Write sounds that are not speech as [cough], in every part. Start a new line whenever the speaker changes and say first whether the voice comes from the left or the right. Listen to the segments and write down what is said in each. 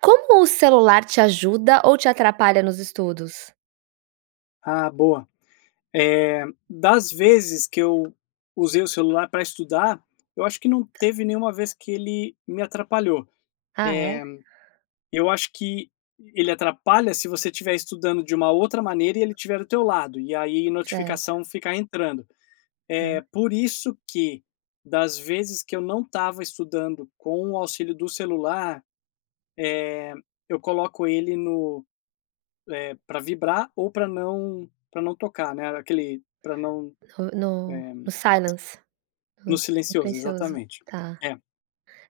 right: Como o celular te ajuda ou te atrapalha nos estudos?
left: Ah, boa, eh, das vezes que eu usei o celular pra estudar, eu acho que não teve nenhuma vez que ele me atrapalhou,
right: Ah é?
left: eh, eu acho que ele atrapalha se você estiver estudando de uma outra maneira e ele tiver do teu lado, e aí
right: Certo.
left: notificação ficar entrando,
right: Aham.
left: eh, por isso que das vezes que eu não estava estudando com o auxílio do celular, eh, eu coloco ele no eh, pra vibrar ou pra não pra não tocar, né, aquele pra não, eh,
right: No no silence
left: [clicks tongue]
right: no
left: no
right: s
left: silencioso
right: silencioso
left: exatamente.
right: tá.
left: É.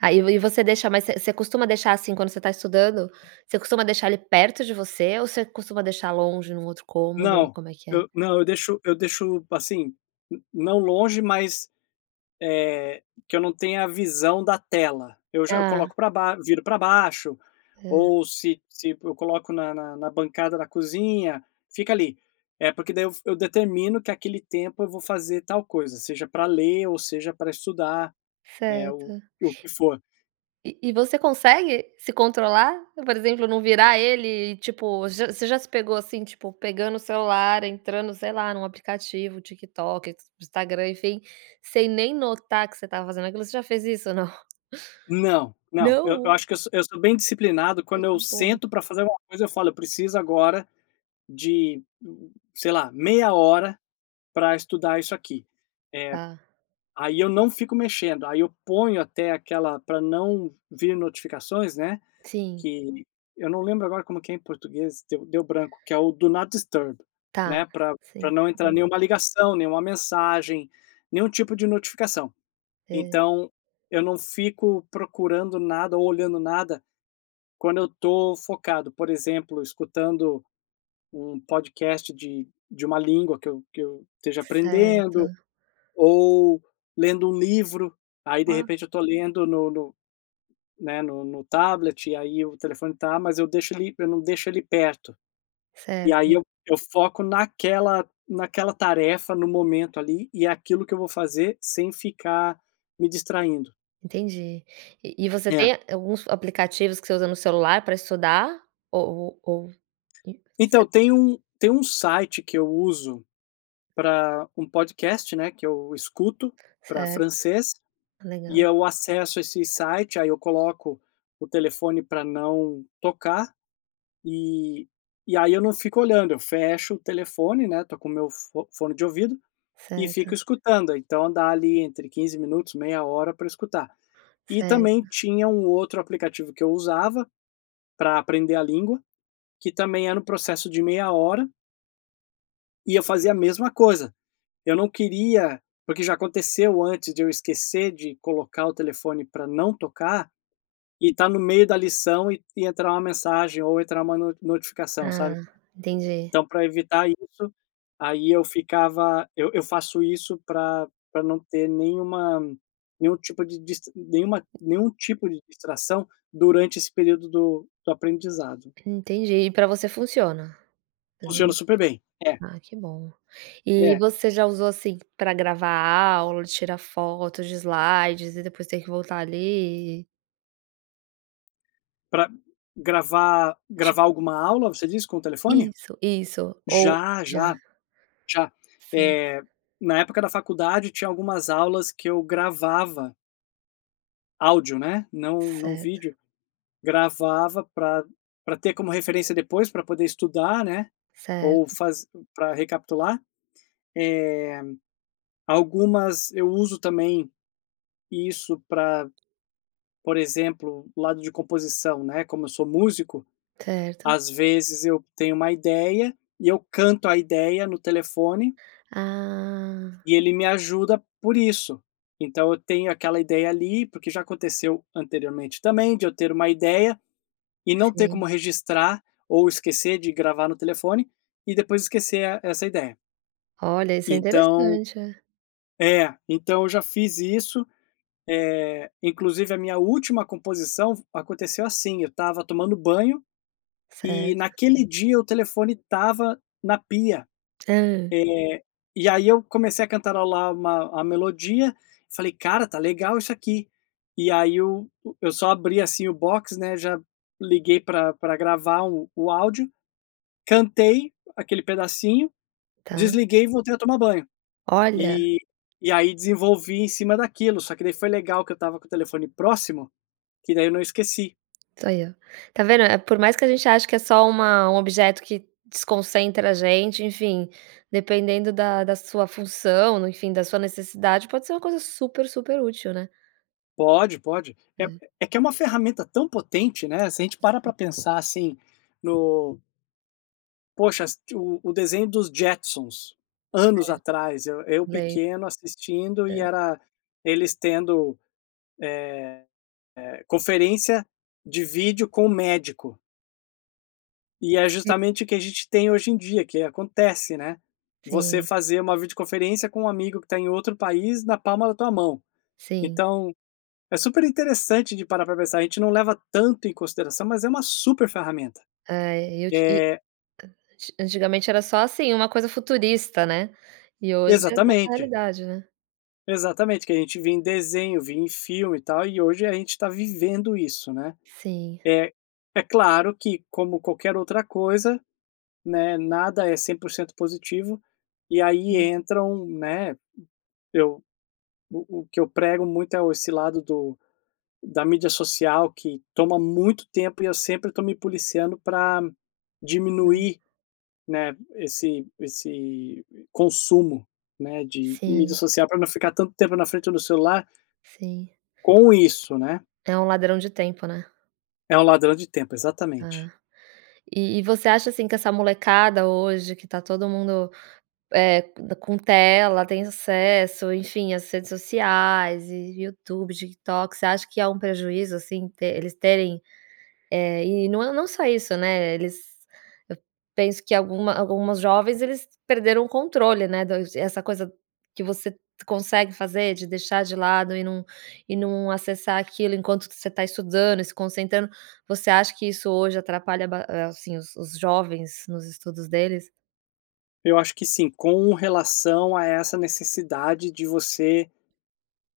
right: Aí, e v você deixa, mas você você costuma deixar, assim, quando você está estudando? Você costuma deixar ele perto de você ou você costuma deixar longe num outro cômodo?
left: Não,
right: Como é que é?
left: eu não, eu deixo eu deixo, assim, não longe mas, eh, que eu não tenha a visão da tela, eu já eu
right: Ah.
left: coloco pra baixo, viro pra baixo
right: Hã.
left: ou se se eu coloco na na na bancada da cozinha fica ali, é porque daí eu f eu determino que aquele tempo eu vou fazer tal coisa, seja pra ler ou seja pra estudar, eh, o
right: Certo.
left: que for.
right: E e você consegue se controlar? Por exemplo, não virar ele e tipo, vo você já se pegou, assim, tipo, pegando o celular entrando sei lá, num aplicativo, TikTok, Instagram, enfim, sem nem notar que você estava fazendo aquilo, você já fez isso ou não?
left: Não, não, eu eu
right: Não.
left: acho que eu sou eu sou bem disciplinado
right: Ai
left: quando
right: que
left: eu
right: bom.
left: sento pra fazer alguma coisa eu falo: "Eu preciso agora de, sei lá, meia hora pra estudar isso aqui." Eh,
right: Tá.
left: aí eu não fico mexendo, aí eu ponho até aquela pra não vir notificações, né,
right: Sim.
left: que eu não lembro agora como que é em português deu deu branco, que é o do not disturb,
right: Tá,
left: né, pra pra
right: sim,
left: não entrar
right: uhum.
left: nenhuma ligação, nenhuma mensagem, nenhum tipo de notificação
right: É.
left: então, eu não fico procurando nada ou olhando nada quando eu tô focado, por exemplo, escutando um podcast de de uma língua que eu que eu esteja aprendendo,
right: Certo.
left: ou lendo um livro, aí, de
right: Uau.
left: repente, eu tô lendo no no né, no no tablet, e aí o telefone tá, mas eu deixo ele eu não deixo ele perto, e aí
right: Certo.
left: eu eu foco naquela naquela tarefa no momento, ali, e aquilo que eu vou fazer sem ficar me distraindo.
right: Entendi. E e você
left: É.
right: tem alguns aplicativos que você usa no celular pra estudar? Ou ou ou e se
left: Então, tem um tem um site que eu uso, para um podcast, né, que eu escuto para
right: Certo.
left: francês e
right: Legal.
left: eu acesso esse site, aí eu coloco o telefone para não tocar e e aí eu não fico olhando. Eu fecho o telefone, né, estou com meu fo fone de ouvido e fico
right: Certo.
left: escutando, então dá ali entre 15 minutos, meia hora para escutar. E também
right: Certo.
left: tinha um outro aplicativo que eu usava para aprender a língua que também era um processo de meia hora e eu fazia a mesma coisa eu não queria porque já aconteceu antes de eu esquecer de colocar o telefone para não tocar e tá no meio da lição e e entrar uma mensagem ou entrar uma no notificação, sabe?
right: Ah, entendi.
left: Então para evitar isso aí eu ficava eu eu faço isso pra pra não ter nenhuma nenhum tipo de dist nenhuma nenhum tipo de distração durante esse período do do aprendizado.
right: Entendi. E para você funciona?
left: Funciona
right: Hã,
left: super bem, é.
right: Ah que bom. E
left: É.
right: você já usou assim para gravar aula, tirar fotos de slides e depois ter que voltar ali?
left: Pra gravar gravar
right: Tipo
left: alguma aula, você diz, com o telefone?
right: isso, isso, ou
left: Já
right: já.
left: já já,
right: Sei.
left: eh, na época da faculdade tinha algumas aulas que eu gravava áudio, né, não não
right: Certo.
left: vídeo, gravava pra pra ter como referência depois, pra poder estudar, né, ou
right: Certo.
left: faz pra recapitular, eh, algumas eu uso também isso pra, por exemplo, o lado de composição, né, como eu sou músico,
right: Certo.
left: às vezes, eu tenho uma ideia e eu canto a ideia no telefone
right: Ah.
left: e ele me ajuda por isso, então eu tenho aquela ideia ali, porque já aconteceu anteriormente também de eu ter uma ideia e não ter
right: Sim.
left: como registrar ou esquecer de gravar no telefone e depois esquecer a e essa ideia.
right: Olha, esse é
left: Então
right: interessante, é.
left: É, então eu já fiz isso, eh, inclusive a minha última composição aconteceu assim, eu estava tomando banho e
right: Certo.
left: naquele dia o telefone estava na pia,
right: Hã?
left: eh, e aí eu comecei a cantarolar uma a melodia falei: "Cara, tá legal isso aqui." E aí o eu só abri, assim, o box, né, já liguei pra pra gravar o o áudio, cantei aquele pedacinho,
right: Tá.
left: desliguei e voltei a tomar banho,
right: Olha.
left: e e aí desenvolvi em cima daquilo, só que daí foi legal que eu estava com o telefone próximo, que daí eu não esqueci.
right: Tá ai ó. Ta vendo, eh, por mais que a gente ache que é só uma um objeto que desconcentra a gente, enfim, dependendo da da sua função, enfim, da sua necessidade pode ser uma coisa super super útil, né?
left: Pode, pode. É
right: É.
left: é que é uma ferramenta tão potente, né, se a gente para
right: Sim.
left: pra pensar, assim, no Poxa, assisti o o desenho dos Jetsons, anos
right: Certo.
left: atrás, eu eu
right: Lem
left: pequeno assistindo e
right: É.
left: era eles tendo, eh eh, conferência de vídeo com um médico. E é
right: Si
left: justamente o que a gente tem hoje em dia, que acontece, né, você
right: Sim.
left: fazer uma videoconferência com um amigo que está em outro país na palma da tua mão.
right: Sim.
left: Então, é super interessante de parar para pensar, a gente não leva tanto em consideração, mas é uma super ferramenta.
right: É, eu ti e
left: Eh
right: anti antigamente era só assim, uma coisa futurista, né, e hoje é nossa
left: Exatamente!
right: realidade, né.
left: Exatamente, o que a gente via em desenho, via em filme e tal, e hoje a gente está vivendo isso, né.
right: Sim.
left: É é claro que como qualquer outra coisa, né, nada é 100% positivo, e aí
right: Sim.
left: entram, né, eu o o que eu prego muito é o esse lado do da mídia social que toma muito tempo e eu sempre estou me policiando pra
right: Hã.
left: diminuir, né, esse esse consumo, né, de mídia
right: Sim.
left: social pra não ficar tanto tempo na frente do celular
right: Sim.
left: Com isso, né.
right: É um ladrão de tempo, né.
left: É um ladrão de tempo, exatamente.
right: Ah, e e você acha, assim, que essa molecada hoje que tá todo mundo, é co d com tela, tem acesso, enfim, as redes sociais e, Youtube, TikTok, você acha que é um prejuízo, assim, te eles terem, eh, e não é não só isso, né, eles, eu penso que alguma alguns jovens eles perderam o controle, né, do essa coisa que você consegue fazer de deixar de lado e num e num acessar aquilo enquanto que você está estudando e se concentrando. Você acha que isso hoje atrapalha ba assim, os os jovens nos estudos deles?
left: Eu acho que sim, com relação a essa necessidade de você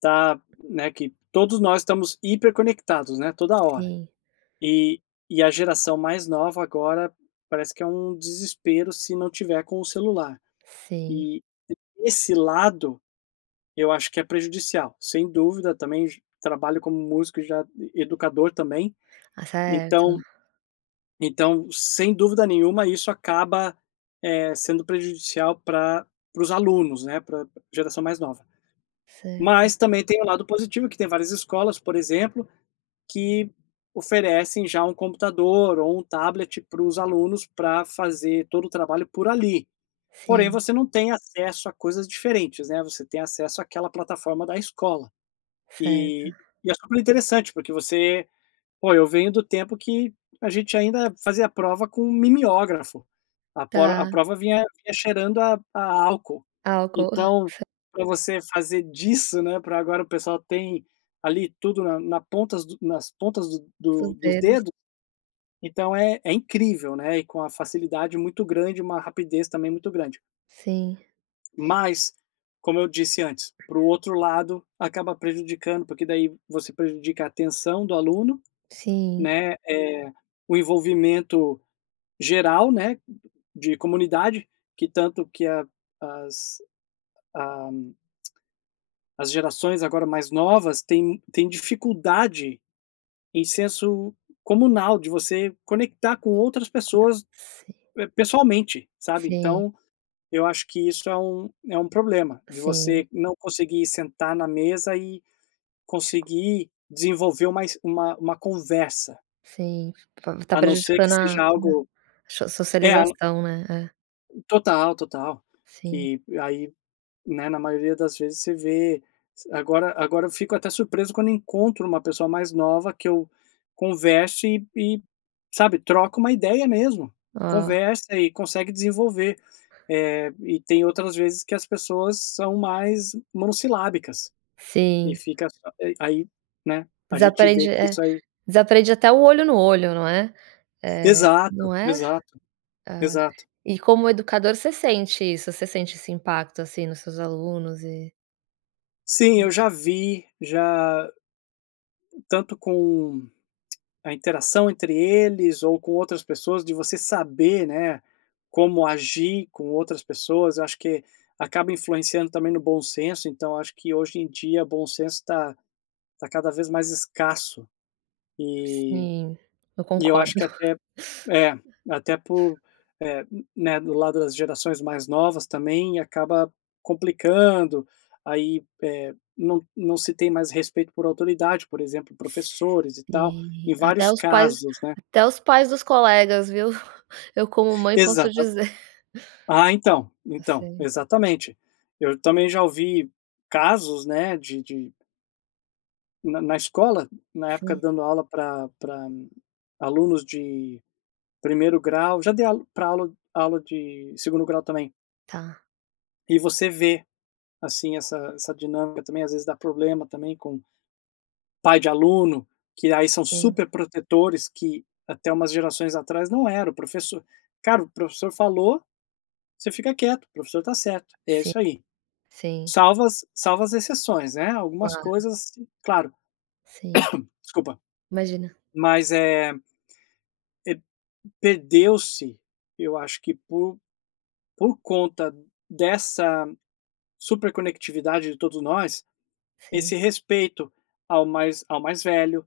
left: tá, né, que todos nós estamos hiperconectados, né, toda hora
right: Sim.
left: e e a geração mais nova agora, parece que é um desespero se não tiver com o celular
right: Sim.
left: e, esse lado, eu acho que é prejudicial, sem dúvida, também j trabalho como músico, e já e educador também,
right: Ah, certo.
left: então então, sem dúvida nenhuma, isso acaba, eh, sendo prejudicial pra para os alunos, né, pra geração mais nova,
right: Certo.
left: mas também, tem o lado positivo que tem várias escolas, por exemplo, que oferecem já um computador ou um tablet para os alunos, pra fazer todo o trabalho por ali, porém
right: Sim.
left: você não tem acesso a coisas diferentes, né, você tem acesso àquela plataforma da escola e
right: Certo.
left: e é super interessante, porque você pô, eu venho do tempo que a gente ainda fazia a prova com mimiógrafo, a pro a
right: Tá.
left: prova vinha vinha cheirando a a álcool.
right: Álcool.
left: Então,
right: [giggles]
left: pra você fazer disso, né, pra agora o pessoal tem, ali, tudo na na ponta dos nas pontas
right: Dos
left: do dos
right: dedos.
left: dedos, então é é incrível, né, e com a facilidade muito grande, uma rapidez também muito grande.
right: Sim.
left: Mas, como eu disse antes, para um outro lado, acaba prejudicando, porque daí você prejudica a atenção do aluno,
right: Sim.
left: né, eh, o envolvimento geral, né, de comunidade, que tanto que a as a [clicks tongue] as gerações agora mais novas têm têm dificuldade em senso comunal, de você conectar com outras
right: Com outr
left: pessoas,
right: Sim.
left: eh, pessoalmente, sabe.
right: Sim.
left: Então, eu acho que isso é um é um problema, de
right: Sim.
left: você não conseguir sentar na mesa e
right: [unintelligible]
left: conseguir desenvolver um mais uma uma uma conversa.
right: Sim, tá ta
left: A não ser que
right: prejudicando a a
left: seja algo,
right: so
left: eh
right: socialização, né, é.
left: Total, total,
right: Sim.
left: que aí, né, na maioria das vezes você vê, s agora agora eu fico até surpreso quando encontro uma pessoa mais nova que eu converso e e, sabe, troca uma ideia mesmo,
right: Hã.
left: conversa e consegue desenvolver, eh, e tem outras vezes que as pessoas são mais monossilábicas e
right: Sim.
left: fica só aí né, a gente
right: Desaprende,
left: vê que
right: é,
left: isso aí
right: desaprende até o olho no olho, não é, eh, não
left: Exato,
right: é?
left: exato,
right: Ah,
left: exato.
right: e como educador você sente isso, você sente esse impacto, assim, nos seus alunos e
left: Sim,
right: Co
left: eu já vi, já tanto com [clicks tongue] a interação entre eles ou com outras pessoas, de você saber, né, como agir com outras pessoas, eu acho que acaba influenciando também no bom senso. Então, acho que, hoje em dia, o bom senso tá tá cada vez mais escasso, e
right: Sim, eu
left: e eu
right: concordo.
left: acho que até é, até
right: [laughs]
left: por, eh né, do lado das gerações mais novas também acaba complicando aí, eh, não não se tem mais respeito por autoridade, por exemplo, professores e tal,
right: Sei,
left: em
right: até
left: vários
right: os pais
left: casos, né.
right: até os pais dos colegas, viu, eu como mãe posso
left: Exatam
right: dizer.
left: ah, então então,
right: Sei.
left: exatamente, eu também já ouvi casos, né, de de na na escola, na época
right: Sim.
left: dando aula pra pra alunos de primeiro grau, já dei aula pra aula aula de segundo grau também...
right: Tá.
left: e você vê, assim, essa essa dinâmica, também, às vezes, dá problema, também, com pai de aluno, que aí são
right: Sim.
left: superprotetores, que até umas gerações atrás não era, o professor cara o professor falou, você fica quieto, o professor tá certo, é
right: Sim,
left: isso aí.
right: sim.
left: Salvas as salva as exceções, né, agumas
right: Claro.
left: coisas, claro,
right: Sim,
left: [coughs] desculpa,
right: imagina.
left: mas é, eh, perdeu-se, eu acho que por por conta dessa super conectividade de todos nós,
right: Sim.
left: esse respeito ao mais ao mais velho,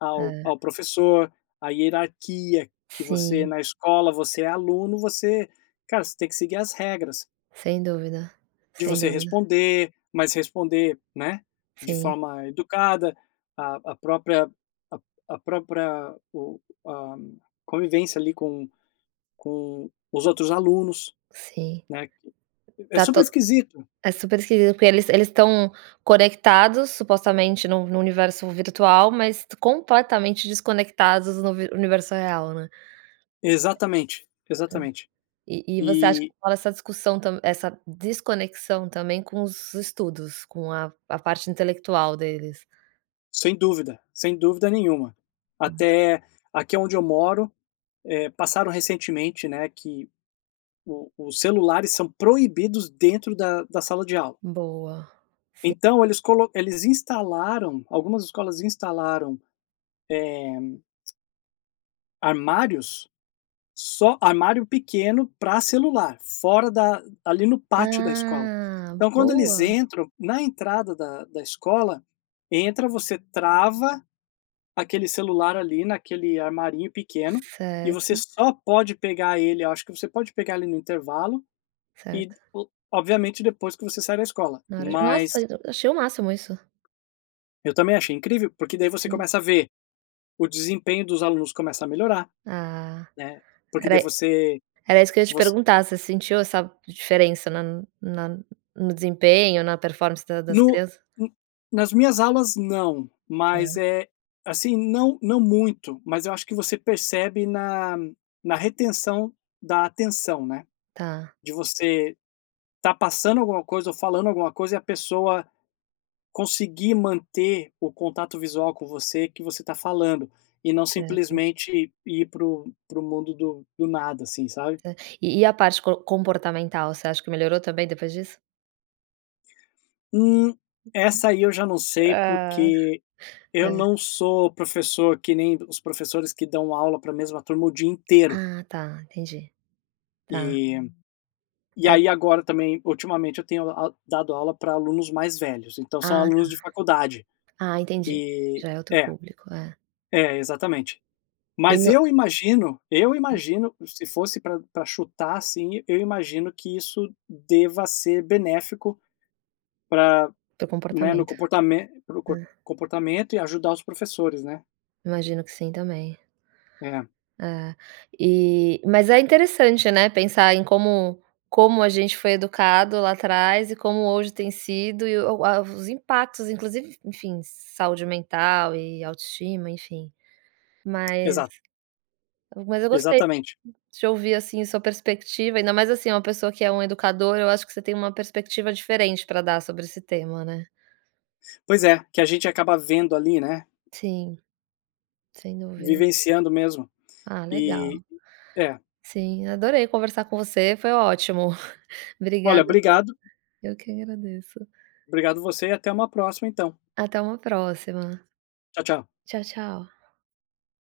left: ao
right: É.
left: ao professor, à hierarquia que você
right: Sim.
left: na escola você é aluno, você cara, você tem que seguir as regras
right: Sem dúvida,
left: de
right: sem
left: você
right: dúvida.
left: responder, mas responder, né, de
right: Sim.
left: forma educada a a própria a a própria o a convivência, ali, com com os outros alunos,
right: Sim,
left: né, que é
right: tá
left: super
right: to
left: esquisito.
right: é super esquisito, porque eles eles estão conectados, supostamente, num num universo virtual, mas completamente desconectados do un universo real, né.
left: Exatamente,
right: É,
left: exatamente,
right: e e você acha que
left: e
right: rola essa discussão tam essa desconexão, também, com os estudos, com a a parte intelectual deles?
left: Sem dúvida, sem dúvida nenhuma,
right: [unintelligible]
left: até, aqui onde eu moro, eh, passaram recentemente, né, que o os celulares são proibidos dentro da da sala de aula.
right: Boa, sim.
left: Então, eles colo eles instalaram, algumas escolas instalaram, eh [clicks tongue] Armários? Só armário pequeno pra celular fora da ali no pátio da escola.
right: Ah.
left: Então quando eles
right: Boa.
left: entram, na entrada da da escola, entra, você trava aquele celular ali naquele armarinho pequeno, e você
right: Certo.
left: só pode pegar ele acho que você pode pegar, ali, no intervalo e
right: Certo.
left: o obviamente depois que você sai da escola
right: Na hora de
left: mas
right: nossa! Achei o máximo isso.
left: Eu também achei incrível, porque daí você
right: Sim.
left: começa a ver, o desempenho dos alunos começa a melhorar,
right: Ah.
left: né. Porque
right: Era
left: daí
right: i
left: você
right: era isso que eu ia te
left: voc
right: perguntar, você sentiu essa diferença na na no desempenho, na performance da das
left: No
right: criança?
left: um nas minhas aulas não. Mas
right: Tá.
left: é, assim, não não muito. Mas eu acho que você percebe na na retenção da atenção, né.
right: Tá.
left: De você estar passando alguma coisa ou falando alguma coisa e a pessoa conseguir manter o contato visual com você, que você tá falando, e não
right: Certo.
left: simplesmente ir pro pro mundo do do nada, assim, sabe?
right: Tá. E e a parte co comportamental? Você acha que melhorou também, depois disso?
left: Hum, essa aí eu já não sei,
right: Hã,
left: porque eu
right: é.
left: não sou professor que nem os professores que dão aula pra mesma turma o dia inteiro.
right: Ah tá, entendi. Tá.
left: E e
right: É.
left: aí agora também, ultimamente eu tenho aul dado aula pra alunos mais velhos, então são
right: Ah tá.
left: alunos de faculdade.
right: Ah, entendi.
left: E
right: Já é outro
left: é,
right: público, é.
left: é, exatamente.
right: E
left: Mas
right: no
left: eu imagino eu
right: Hum.
left: imagino, se fosse pra pra chutar, assim, eu imagino que isso deva ser benéfico pra
right: Teu
left: né, no
right: comportamento.
left: comportame pro comp
right: Ah.
left: comportamento e ajudar os professores, né?
right: Imagino que sim também.
left: É.
right: É, e mas é interessante, né, pensar em como como a gente foi educado lá atrás e como hoje tem sido e o a os impactos inclusive en enfim, saúde mental e autoestima, enfim. Mas
left: Exato.
right: mas eu gostei
left: Exatamente.
right: de ouvir, assim, sua perspectiva, ainda mais, assim, uma pessoa que é um educador, eu acho que você tem uma perspectiva diferente pra dar sobre esse tema, né?
left: Pois é, que a gente acaba vendo, ali, né?
right: Sim, sem dúvida.
left: Vivenciando mesmo.
right: Ah legal.
left: E, é.
right: Sim, adorei conversar com você, foi ótimo.
left: Olha,
right: Obrigada, viu.
left: obrigado.
right: Eu que agradeço.
left: Obrigado você, e até uma próxima então.
right: Até uma próxima.
left: Tchau, tchau.
right: Tchau, tchau.